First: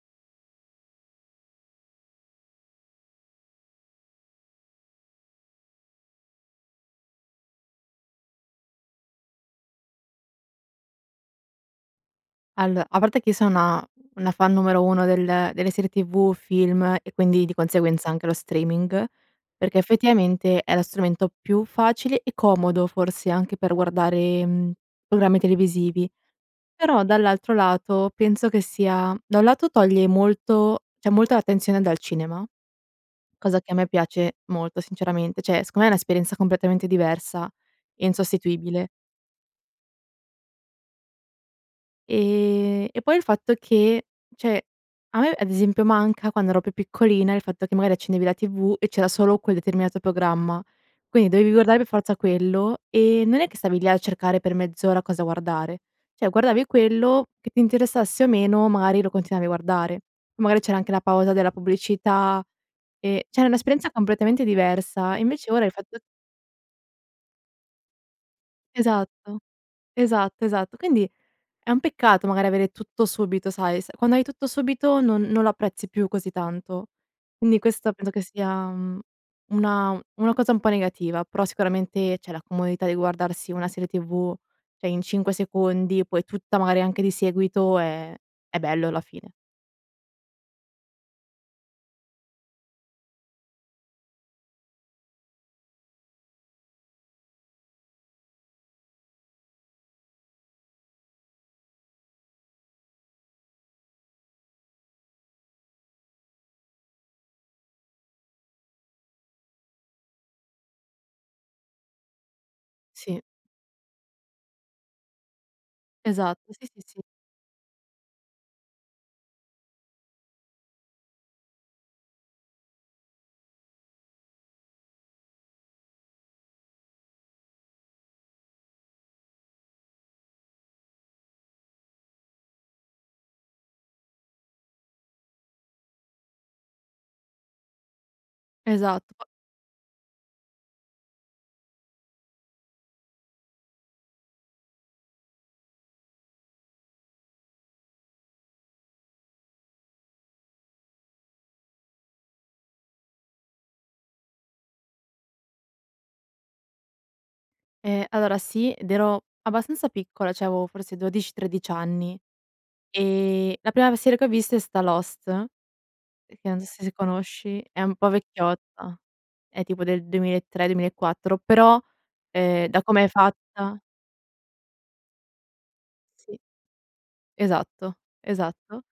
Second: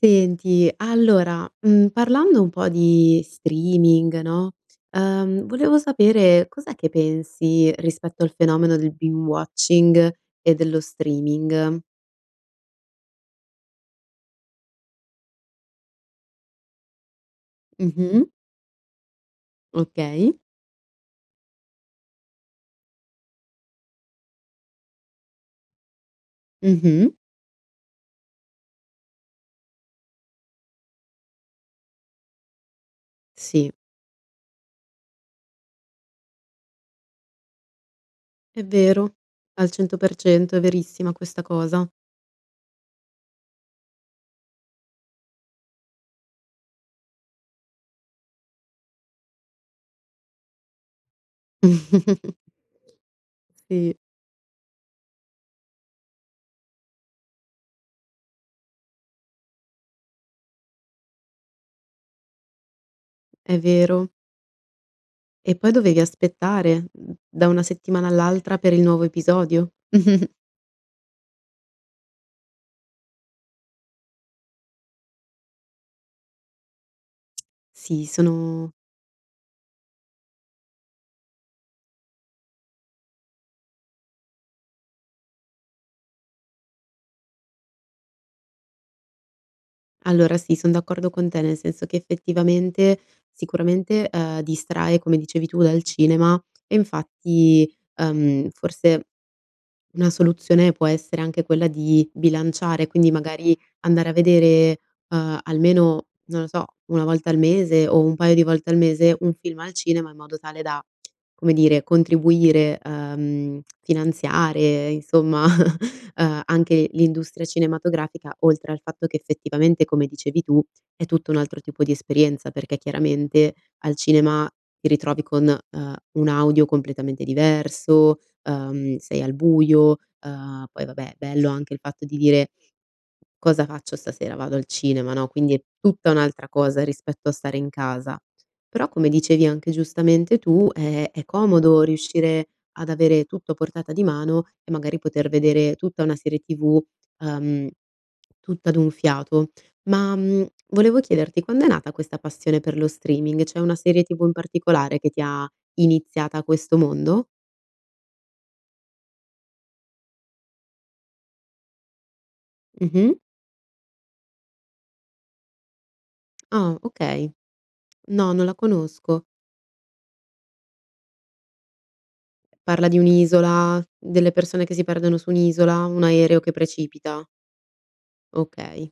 Senti allora, uhm, parlando un po' di streaming no, ehm, volevo sapere: cos'è che pensi rispetto al fenomeno del binge-watching e dello streaming? Allo a parte che io sono una fan numero uno del delle serie tv, film e quindi di conseguenza anche Mh-mh. lo streaming, perché Okay. effettivamente è lo strumento più facile e comodo forse anche per guardare, mhmm, programmi televisivi; però Mh-mh. dall'altro lato penso che sia da un lato toglie molto, cioè, molta attenzione dal cinema, cosa Sì. che a me piace molto sinceramente. Cioè secondo me è un'esperienza completamente diversa e E' insostituibile. vero. Al 100% è verissima questa cosa. Ehm, e poi il fatto che cioè a me ad esempio manca quando ero più piccolina, il fatto che magari accendevi la tv e c'era solo quel determinato programma, quindi dovevi guardare per forza quello. E non è che stavi lì Sì. a cercare per mezz'ora cosa guardare. Cioè guardavi quello, che ti interessasse o meno magari lo continuavi a guardare. Magari c'era anche la pausa della pubblicità, ehm, cioè era È un'esperienza vero. completamente diversa. Invece E ora poi il fatto dovevi aspettare, mhmm, da una settimana all'altra per il nuovo Esatto, episodio. esatto, esatto quindi è un peccato magari avere tutto subito sai, s quando hai tutto subito non non lo apprezzi più così tanto. Quindi questo Sì, penso che sia, sono uhm, una una cosa un po' negativa. Però sicuramente cioè la comodità di guardarsi una serie tv, cioè in 5 secondi poi tutta, magari anche di seguito, ehm, è bello alla fine. Allora sì, son d'accordo con te nel senso che, effettivamente, sicuramente, ehm, distrae, come dicevi tu, dal cinema e infatti, ehm, forse una soluzione può essere anche quella di bilanciare, quindi magari andare a vedere, ehm, almeno, non lo so, 1 volta al mese o un paio di volte al mese, un film al cinema in modo tale da, come dire, contribuire, Sì. ehm, finanziare, insomma, Esatto, sì, sì, anche sì. l'industria cinematografica oltre al fatto che effettivamente, come dicevi tu, è tutto un altro tipo di esperienza perché, chiaramente, al cinema ti ritrovi con, ehm, un audio completamente diverso, ehm, sei al buio. Uhm, poi vabbè, bello anche il fatto di dire: "Cosa faccio stasera? Vado al cinema, no", quindi è tutta un'altra cosa rispetto a stare in casa. Però come Esatto po dicevi anche giustamente tu, eh è comodo riuscire ad avere tutto a portata di mano e magari poter vedere tutta una serie tv, ehm, tutta d'un fiato. Ma, mhmm, volevo chiederti: quando è nata questa passione per lo streaming? C'è una serie tv in particolare che ti ha iniziata a questo mondo? Ehm, allora sì, ed ero abbastanza piccola, cioè avevo forse 12, 13 anni. Mh-mh. E la prima serie che ho visto, è stata Lost, che non so Oh, se si okay, conosci, è un po' no, non la vecchiotta, conosco. è tipo del 2003, 2004 però, ehm, da Parla di come è fatta un'isola, delle persone che si perdono su un'isola, un Si. aereo che precipita? Esatto, esatto. Okay.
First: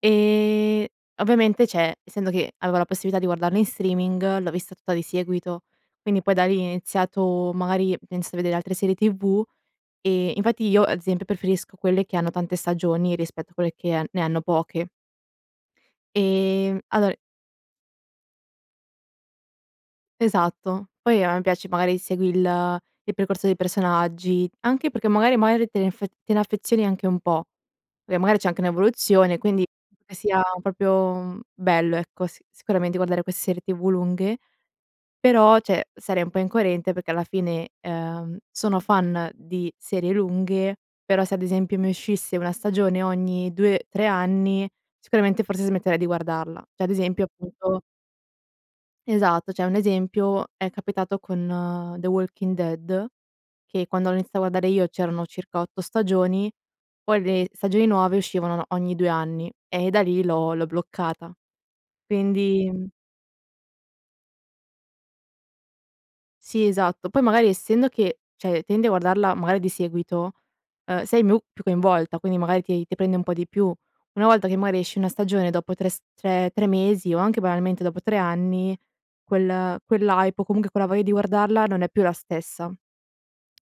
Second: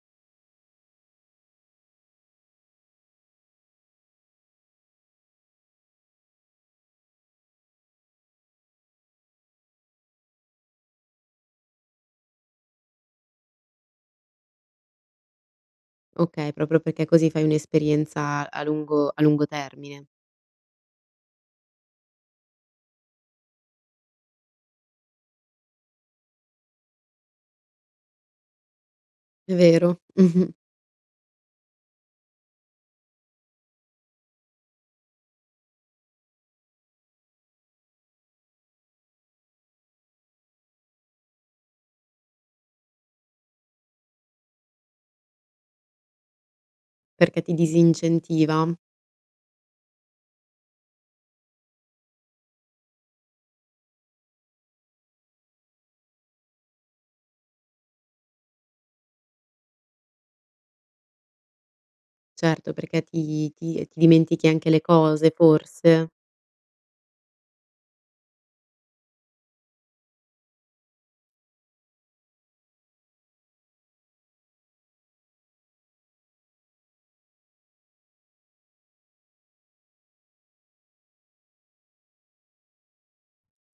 E ovviamente, cioè essendo che avevo la possibilità di guardarlo in streaming, l'ho vista tutta di seguito. Quindi poi da lì, ho iniziato, magari, penso di vedere altre serie TV, e infatti io ad esempio preferisco quelle che hanno tante stagioni, rispetto a quelle che ne hanno poche. Okay, proprio Ehm, perché allora così fai un'esperienza a lungo a lungo termine? Esatto, poi a me piace magari: segui il il percorso dei personaggi, anche perché magari magari te ne te ne affezioni anche un po', e magari c'è anche un'evoluzione È quindi vero. sia proprio bello, ecco, sicuramente guardare queste serie TV lunghe, però cioè sarei un po' incoerente, perché alla fine, uhm, sono fan di serie lunghe, però se ad esempio mi uscisse 1 stagione, ogni 2, 3 anni, sicuramente forse smetterei di guardarla, cioè ad esempio Perché ti appunto disincentiva? Esatto, cioè un esempio è capitato con The Walking Dead, che quando l'ho iniziato a guardare io, c'erano circa 8 stagioni, poi le stagioni nuove uscivano ogni 2 anni e da lì l'ho l'ho bloccata. Certo, Quindi perché ti ti ti dimentichi anche le cose forse? Si esatto, poi magari essendo che cioè tendi a guardarla, magari, di seguito, uhm, sei più coinvolta, quindi magari ti ti prende un po' di più. Una volta che magari esce una stagione dopo 3 s 3- 3 mesi o anche banalmente dopo 3 anni quel quell' hype o comunque quella voglia di guardarla, non è più la stessa.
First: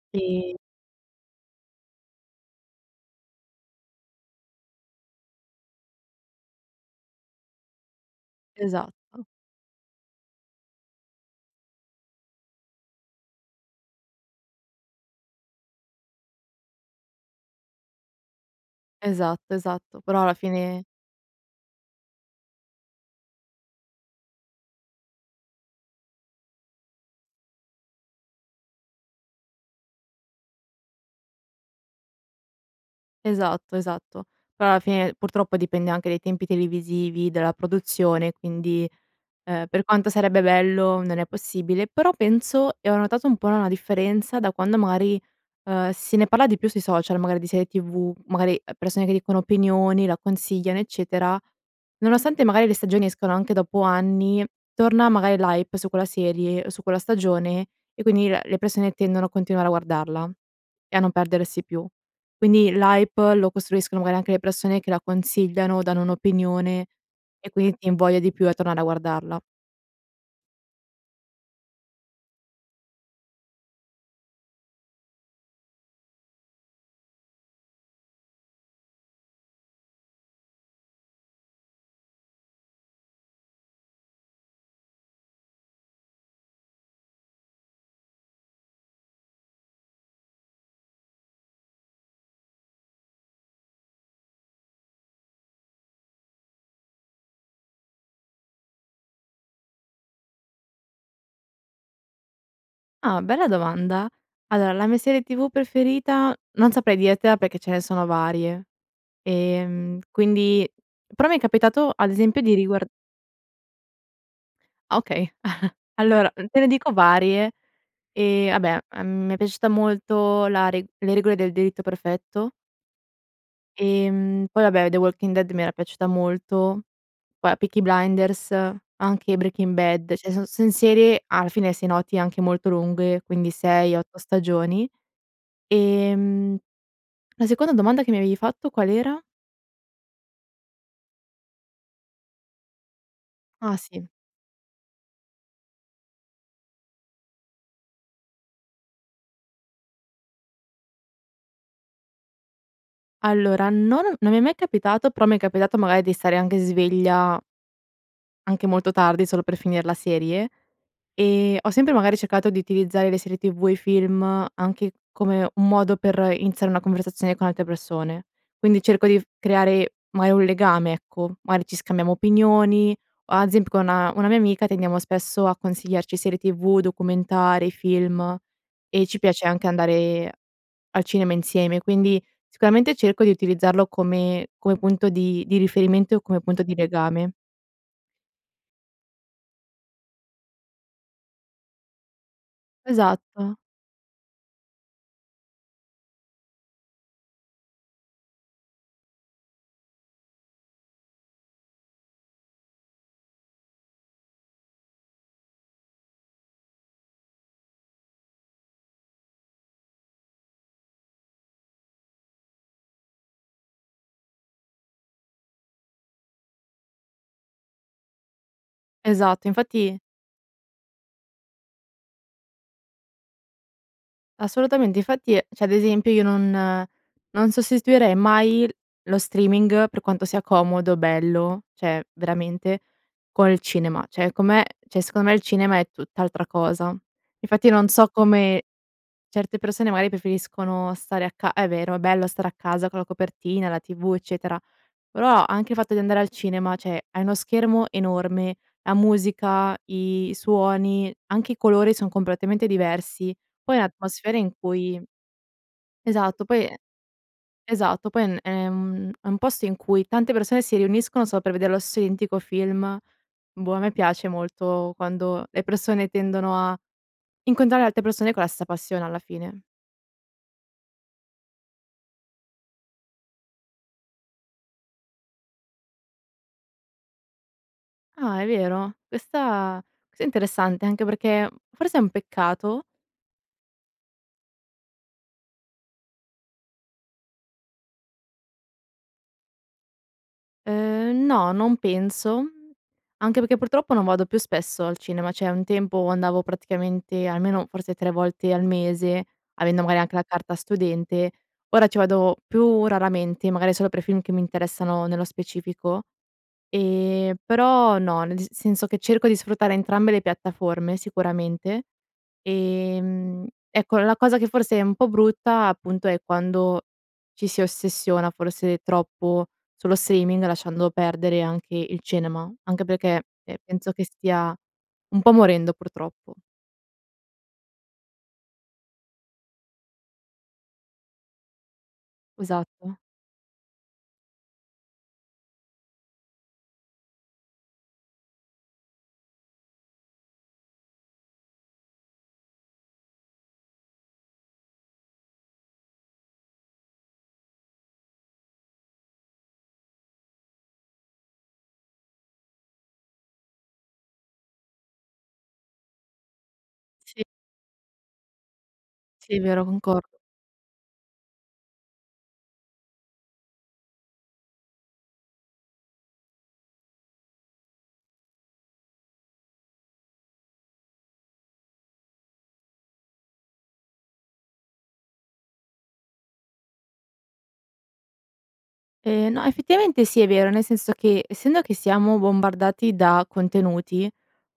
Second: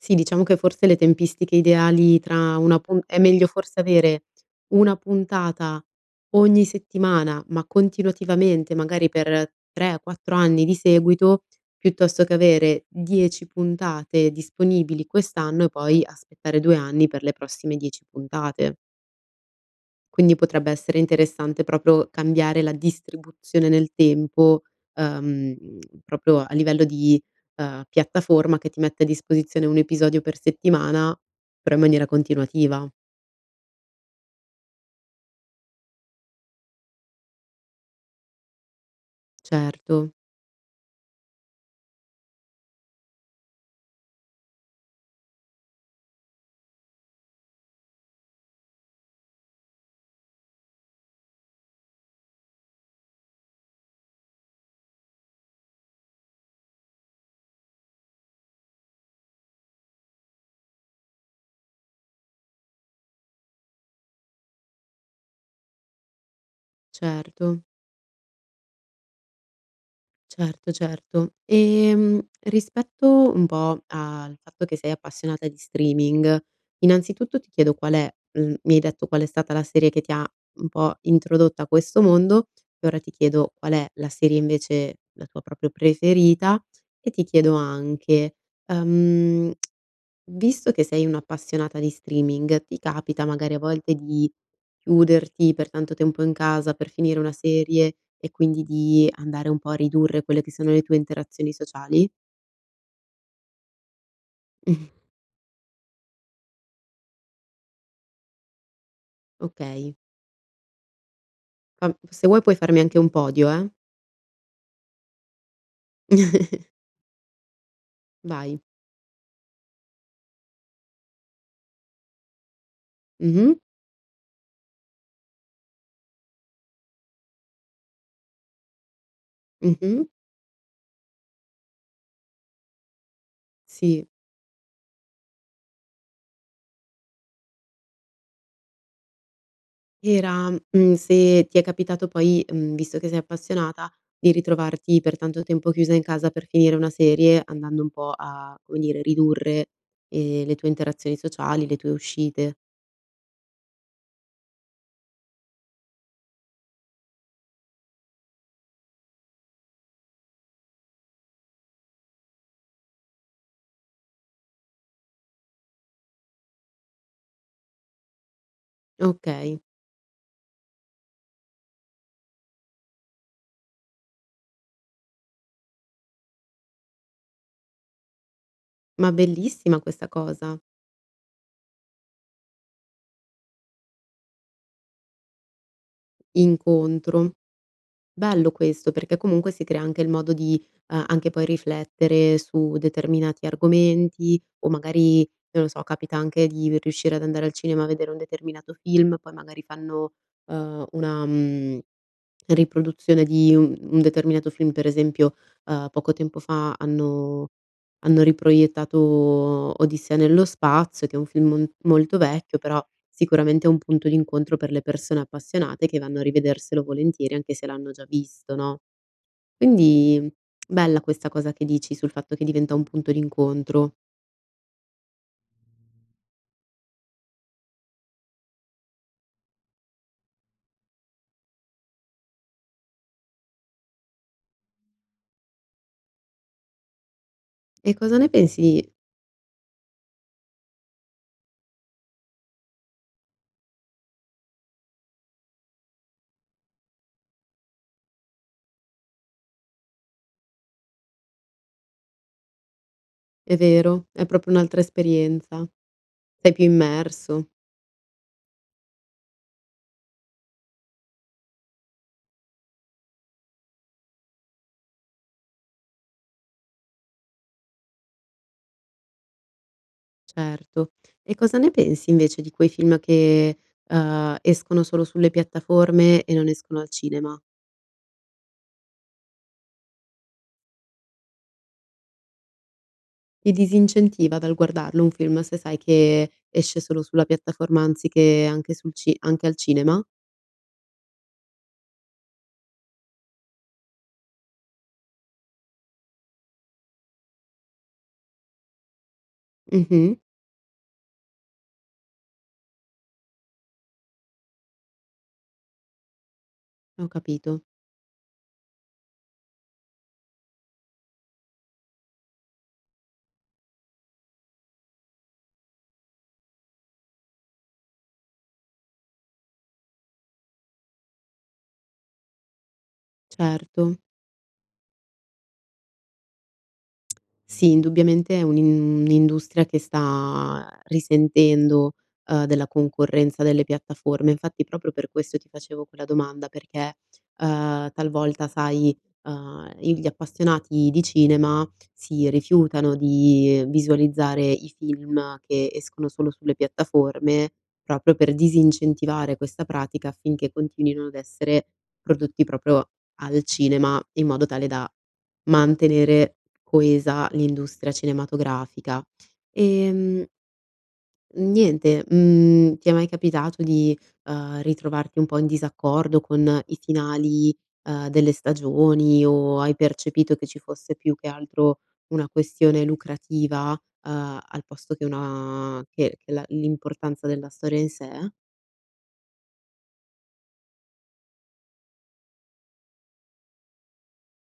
Sì, diciamo Si. che forse le tempistiche ideali tra 1 pu è meglio forse avere 1 puntata ogni settimana, ma continuativamente, magari Esatto. per 3 o 4 anni di seguito, piuttosto che avere 10 puntate disponibili quest'anno, e poi aspettare 2 anni per le prossime 10 puntate. Esatto, esatto, però alla Quindi potrebbe fine essere interessante proprio cambiare la distribuzione nel tempo, uhm, proprio a livello di, ehm, piattaforma che ti mette a disposizione 1 episodio per settimana, però in maniera continuativa. Esatto, esatto, però alla fine purtroppo dipende anche dai tempi televisivi della produzione, quindi, ehm, per quanto Certo. sarebbe bello non è possibile, però penso e ho notato un po' una differenza da quando magari, ehm, si ne parla di più sui social magari di serie tv, magari, uhm, persone che dicono opinioni, la consigliano eccetera, nonostante magari le stagioni escano anche dopo anni, torna magari l' hype su quella serie o su quella stagione e quindi la le persone tendono a continuare a guardarla e a non perdersi più, quindi l' hype lo costruiscono magari anche le persone che la consigliano, danno un'opinione e Certo. quindi ti invoglia di più a tornare a guardarla. Certo, certo, ehm, rispetto un po' al fatto che sei appassionata di streaming, innanzitutto ti chiedo qual è mhmm, mi hai detto qual è stata la serie che ti ha un po' introdotta a questo mondo e ora ti chiedo qual è la serie invece la tua proprio preferita e ti chiedo anche, ehm, visto che sei un'appassionata di streaming, ti capita magari a volte di chiuderti per tanto tempo in casa per finire una serie e quindi di andare un po' a ridurre quelle che sono le tue interazioni sociali? Ah, bella domanda! Allora, Mh. la mia serie TV preferita non saprei dirtela perché ce ne sono varie, Okay. ehm, quindi però mi è capitato, Fam ad se vuoi esempio, di puoi farmi riguar anche un podio, eh. Ah, okay. Allora, te ne dico varie: ehm, Vai. vabbè, a m mi è piaciuta molto la re le regole del delitto perfetto. Mh-mh. Ehm, poi vabbè, The Walking Dead mi era piaciuta molto. Poi, uhm, Peaky Blinders, anche Breaking Mh-mh. Bad, cioè son son serie, alla finem se noti, anche molto lunghe, quindi sei, Sì. otto stagioni, ehm, la seconda domanda che mi avevi fatto qual era? Era, mhmm, se ti è capitato poi, mhmm, visto che sei Ah, appassionata, sì. di ritrovarti per tanto tempo chiusa in casa per finire una serie andando un po' a, come dire, ridurre, ehm, le tue interazioni sociali, le tue uscite. Allora, non ho non mi è mai capitato, però mi è capitato magari di stare anche sveglia anche molto tardi, solo per finire la serie e ho sempre magari cercato di utilizzare le serie TV e i film anche come un modo per iniziare una conversazione con altre persone, quindi cerco di f Okay. creare magari un legame, ecco, magari ci scambiamo opinioni o ad esemp con una mia amica tendiamo spesso a consigliarci serie TV, documentari, film e Ma ci piace anche bellissima questa andare cosa! al cinema insieme, quindi sicuramente cerco di utilizzarlo come come punto di di riferimento e come punto di Incontro. legame. Bello questo perché, comunque, si crea anche il modo di, uhm, anche poi riflettere su determinati Esatto. argomenti o magari, non lo so, capita anche di riuscire ad andare al cinema a vedere un determinato film, poi magari fanno, ehm, una, mhmm, riproduzione di u un determinato film. Per esempio, ehm, poco tempo, fa hanno hanno riproiettato Odissea nello spazio che è un film m molto vecchio, però, sicuramente, è un punto d'incontro per le persone appassionate che vanno a rivederselo volentieri anche se l'hanno già visto, no? Esatto, infatti Quindi bella questa cosa che dici sul fatto che diventa un punto d'incontro. Assolutamente. Infatti, cioè, ad esempio, io non non sostituirei mai lo streaming per quanto sia comodo, bello, cioè veramente, col cinema, cioè come cioè, secondo me, il cinema è tutt'altra cosa. Infatti, non E so cosa ne come pensi certe persone magari preferiscono stare a ca è vero, è bello stare a casa con la copertina, la TV, eccetera, però anche il fatto di andare al cinema, cioè hai uno schermo enorme, la musica, i suoni, anche i colori son completamente diversi, È poi vero, è atmosfere proprio in un'altra cui esperienza, esatto sei più poi immerso. esatto, poi è n è un è un posto in cui tante persone si riuniscono solo per vedere lo se identico film, boh, a me piace molto quando le persone tendono a incontrare altre persone con la stessa passione alla fine. Certo. E cosa ne pensi invece di quei film che, uhm, escono solo sulle piattaforme e non escono al cinema? Ah è vero? Questa questa è interessante anche perché uhm, forse è un peccato Ti disincentiva dal guardarlo un film se sai che, esce solo sulla piattaforma anziché, anche sul ci anche al cinema? Ehm, no, non penso, anche perché purtroppo, non vado più spesso al cinema, cioè, un tempo andavo praticamente almeno, forse 3 volte al mese avendo magari Mh-mh. anche la carta studente, ora ci vado più raramente magari solo per film che mi interessano nello specifico; Ho ehm, capito. però no, nel dis senso che cerco di sfruttare entrambe le piattaforme sicuramente, ehm, ecco, la cosa che forse è un po' brutta appunto, è quando ci si ossessiona forse, troppo, sullo streaming lasciando perdere anche il cinema, anche perché, ehm, penso Certo. che stia un po' morendo purtroppo. Sì indubbiamente è un'in un'industria che sta ehm, risentendo, uhm, della Esatto. concorrenza delle piattaforme. Infatti proprio per questo ti facevo quella domanda perché, uhm, talvolta sai, uhm, i gli appassionati di cinema si rifiutano di visualizzare i film che, escono solo sulle piattaforme, proprio per disincentivare questa pratica, affinché continuino ad essere prodotti proprio al cinema, in modo tale da, mantenere Sì. coesa l'industria cinematografica, Sì vero, concordo. ehm niente, mhmm, ti è mai capitato di, uhm, ritrovarti un po' in disaccordo con i finali, uhm, delle stagioni o hai percepito che ci fosse più che altro, una questione lucrativa, uhm, al posto che una che che la l'importanza della storia in sé? Ehm, no, effettivamente sì è vero, nel senso che, essendo che siamo bombardati da contenuti,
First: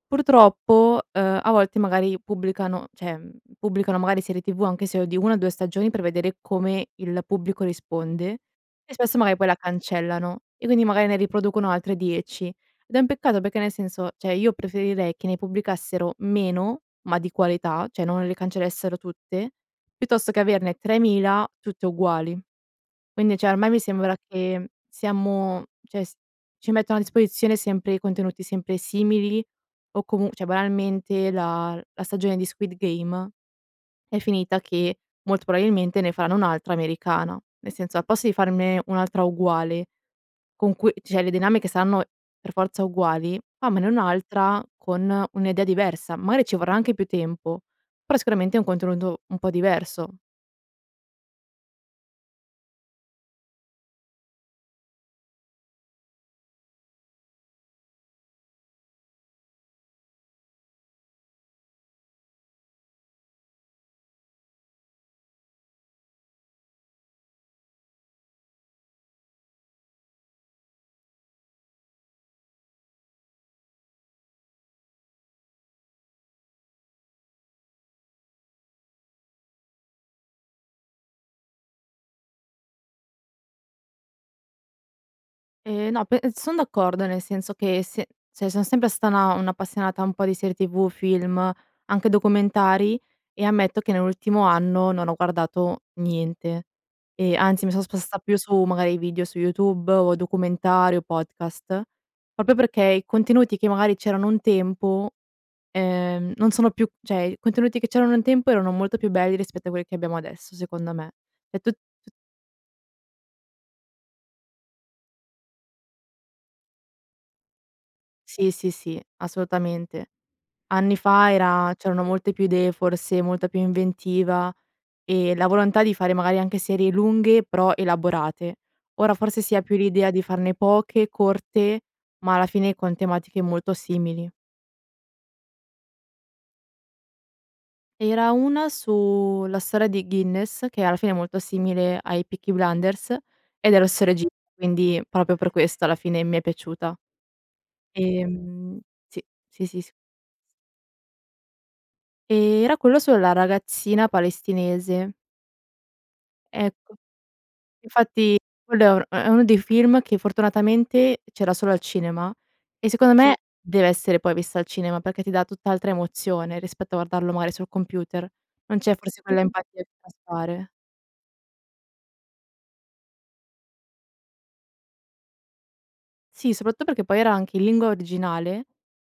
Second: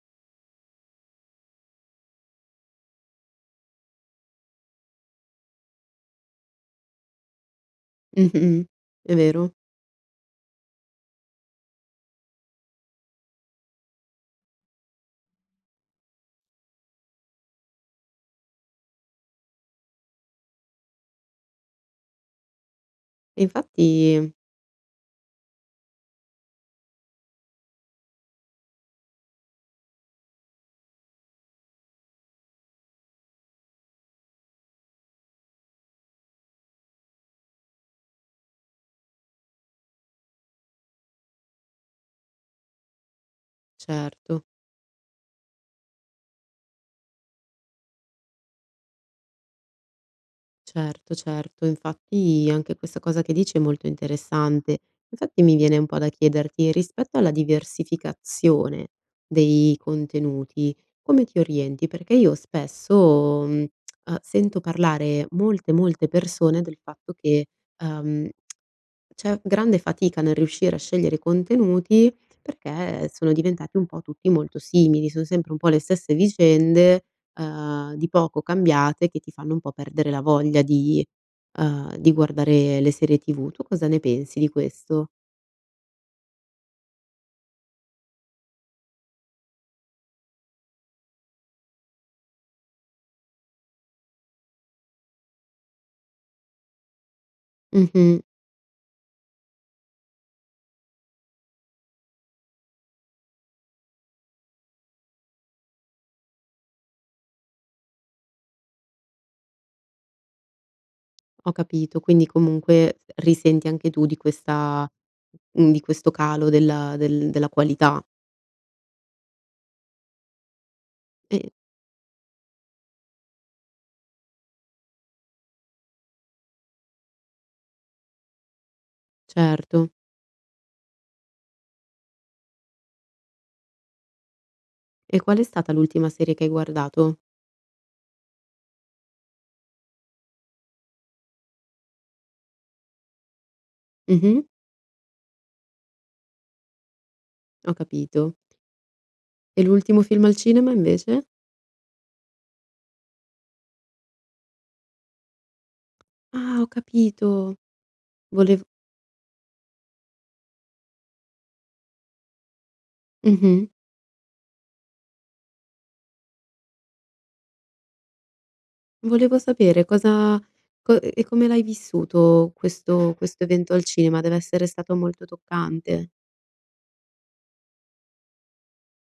purtroppo, uhm, a volte magari, pubblicano cioè, ehm, pubblicano magari serie tv anche se è di 1 o 2 stagioni per vedere come il pubblico risponde Mh-mh, e è spesso magari poi, vero. la cancellano e quindi magari, ne riproducono altre 10. Ed è un peccato perché, nel senso, cioè io preferirei che ne pubblicassero meno, ma di qualità, cioè non le cancellassero tutte, piuttosto che averne 3000 tutte uguali. Quindi E cioè, ormai mi sembra infatti che siamo cioè si ci mettono a disposizione sempre, contenuti sempre simili o comu cioè banalmente, la la stagione di Squid Game, è finita che, molto probabilmente, ne faranno un'altra americana, nel senso, al posto di farne un'altra uguale, con cui cioè le dinamiche saranno per forza uguali, fammene Certo. un'altra con un'idea diversa. Magari ci vorrà anche più tempo, però sicuramente, è un contenuto un po' diverso. Certo, certo infatti, anche questa cosa che dici è molto interessante. Infatti, mi viene un po' da chiederti, rispetto alla diversificazione, dei contenuti come ti orienti? Perché io spesso, ehm, sento parlare molte molte persone, del fatto che, ehm, c'è grande fatica, nel riuscire a scegliere contenuti, perché sono diventati un po' tutti molto simili. Son sempre un po' le stesse vicende, ehm, di poco cambiate che ti fanno un po' perdere la voglia di, ehm, di guardare le serie TV. Tu cosa ne pensi di questo? E no, pe son d'accordo, nel senso che, se cioè sono sempre stata una un'appassionata un po' di serie TV, film, anche documentari, e ammetto che nell'ultimo anno, non ho guardato niente, e anzi mi sono sposta Mh-mh. più su, magari, video su YouTube o, documentari, o podcast; proprio perché, i contenuti, che magari c'erano un tempo, ehm, non sono più cioè i contenuti che c'erano un tempo, erano molto più belli rispetto a quelli che abbiamo adesso secondo me. Ho E' tut capito, tu quindi comunque, ehm, risenti anche tu di questa mhmm, di questo calo della del della qualità. Sì, sì, sì, assolutamente, anni fa Eh era c'erano molte più idee forse, molta più inventiva, e la volontà di fare, magari, anche serie lunghe però elaborate. Ora forse si ha più Certo. l'idea di farne poche, corte ma alla fine con tematiche molto simili. E qual è stata l'ultima serie che hai guardato? Era 1 su la storia di Guinness, che alla fine è molto simile ai Peaky Blinders, ed è lo stesso regista, Mh-mh. quindi proprio per questo alla fine mi è piaciuta. Ho capito. Ehm sì, E sì, sì, s l'ultimo film al cinema invece? Ehm, era quello sulla ragazzina palestinese. Ah, ho Ecco, capito, infatti volev quello è un è uno dei film che, fortunatamente, c'era solo al cinema e, secondo me, Mh-mh. deve essere poi visto al cinema perché ti dà tutt'altra emozione, rispetto a guardarlo, mari, sul computer, non c'è forse Volevo quella sapere: empatia. cosa [unintelligible] co ehm, come l'hai vissuto questo questo evento al cinema? Deve essere stato molto toccante. Sì, soprattutto perché, poi, era anche in lingua originale,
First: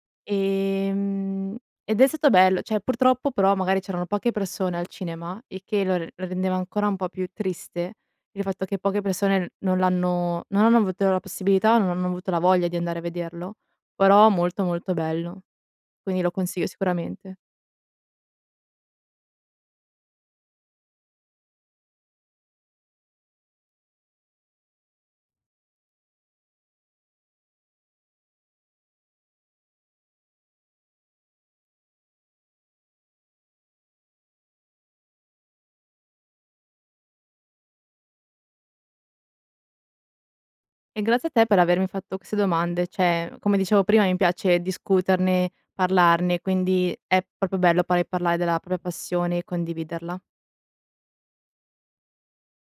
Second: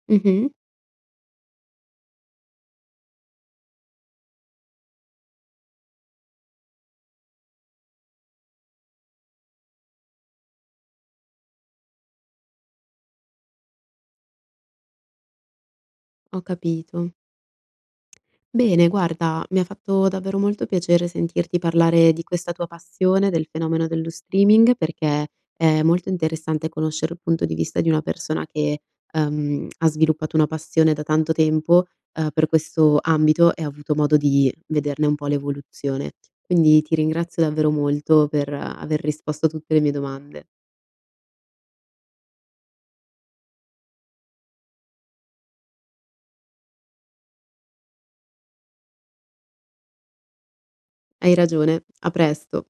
Mh-mh. ehm, ed è stato bello, cioè purtroppo, però, magari c'erano poche persone al cinema e che l lo rendeva ancora un po' più triste, il fatto che poche persone non l'hanno non hanno avuto la possibilità o non hanno avuto la voglia di andare a vederlo, però, molto, molto bello, quindi lo Ho consiglio capito. sicuramente. Bene, guarda, mi ha fatto davvero molto piacere sentirti parlare di questa tua passione, del fenomeno dello streaming perché è molto interessante conoscere il punto di vista di una persona che, ehm, ha sviluppato una passione da tanto tempo, uhm, per questo ambito e ha avuto modo di vederne un po' l'evoluzione. Quindi ti ringrazio davvero molto per aver risposto a tutte le mie domande. E grazie a te per avermi fatto queste domande. Cioè come dicevo prima, mi piace discuterne parlarne, quindi è proprio bello pa parlare della propria passione e condividerla. Hai ragione, a presto!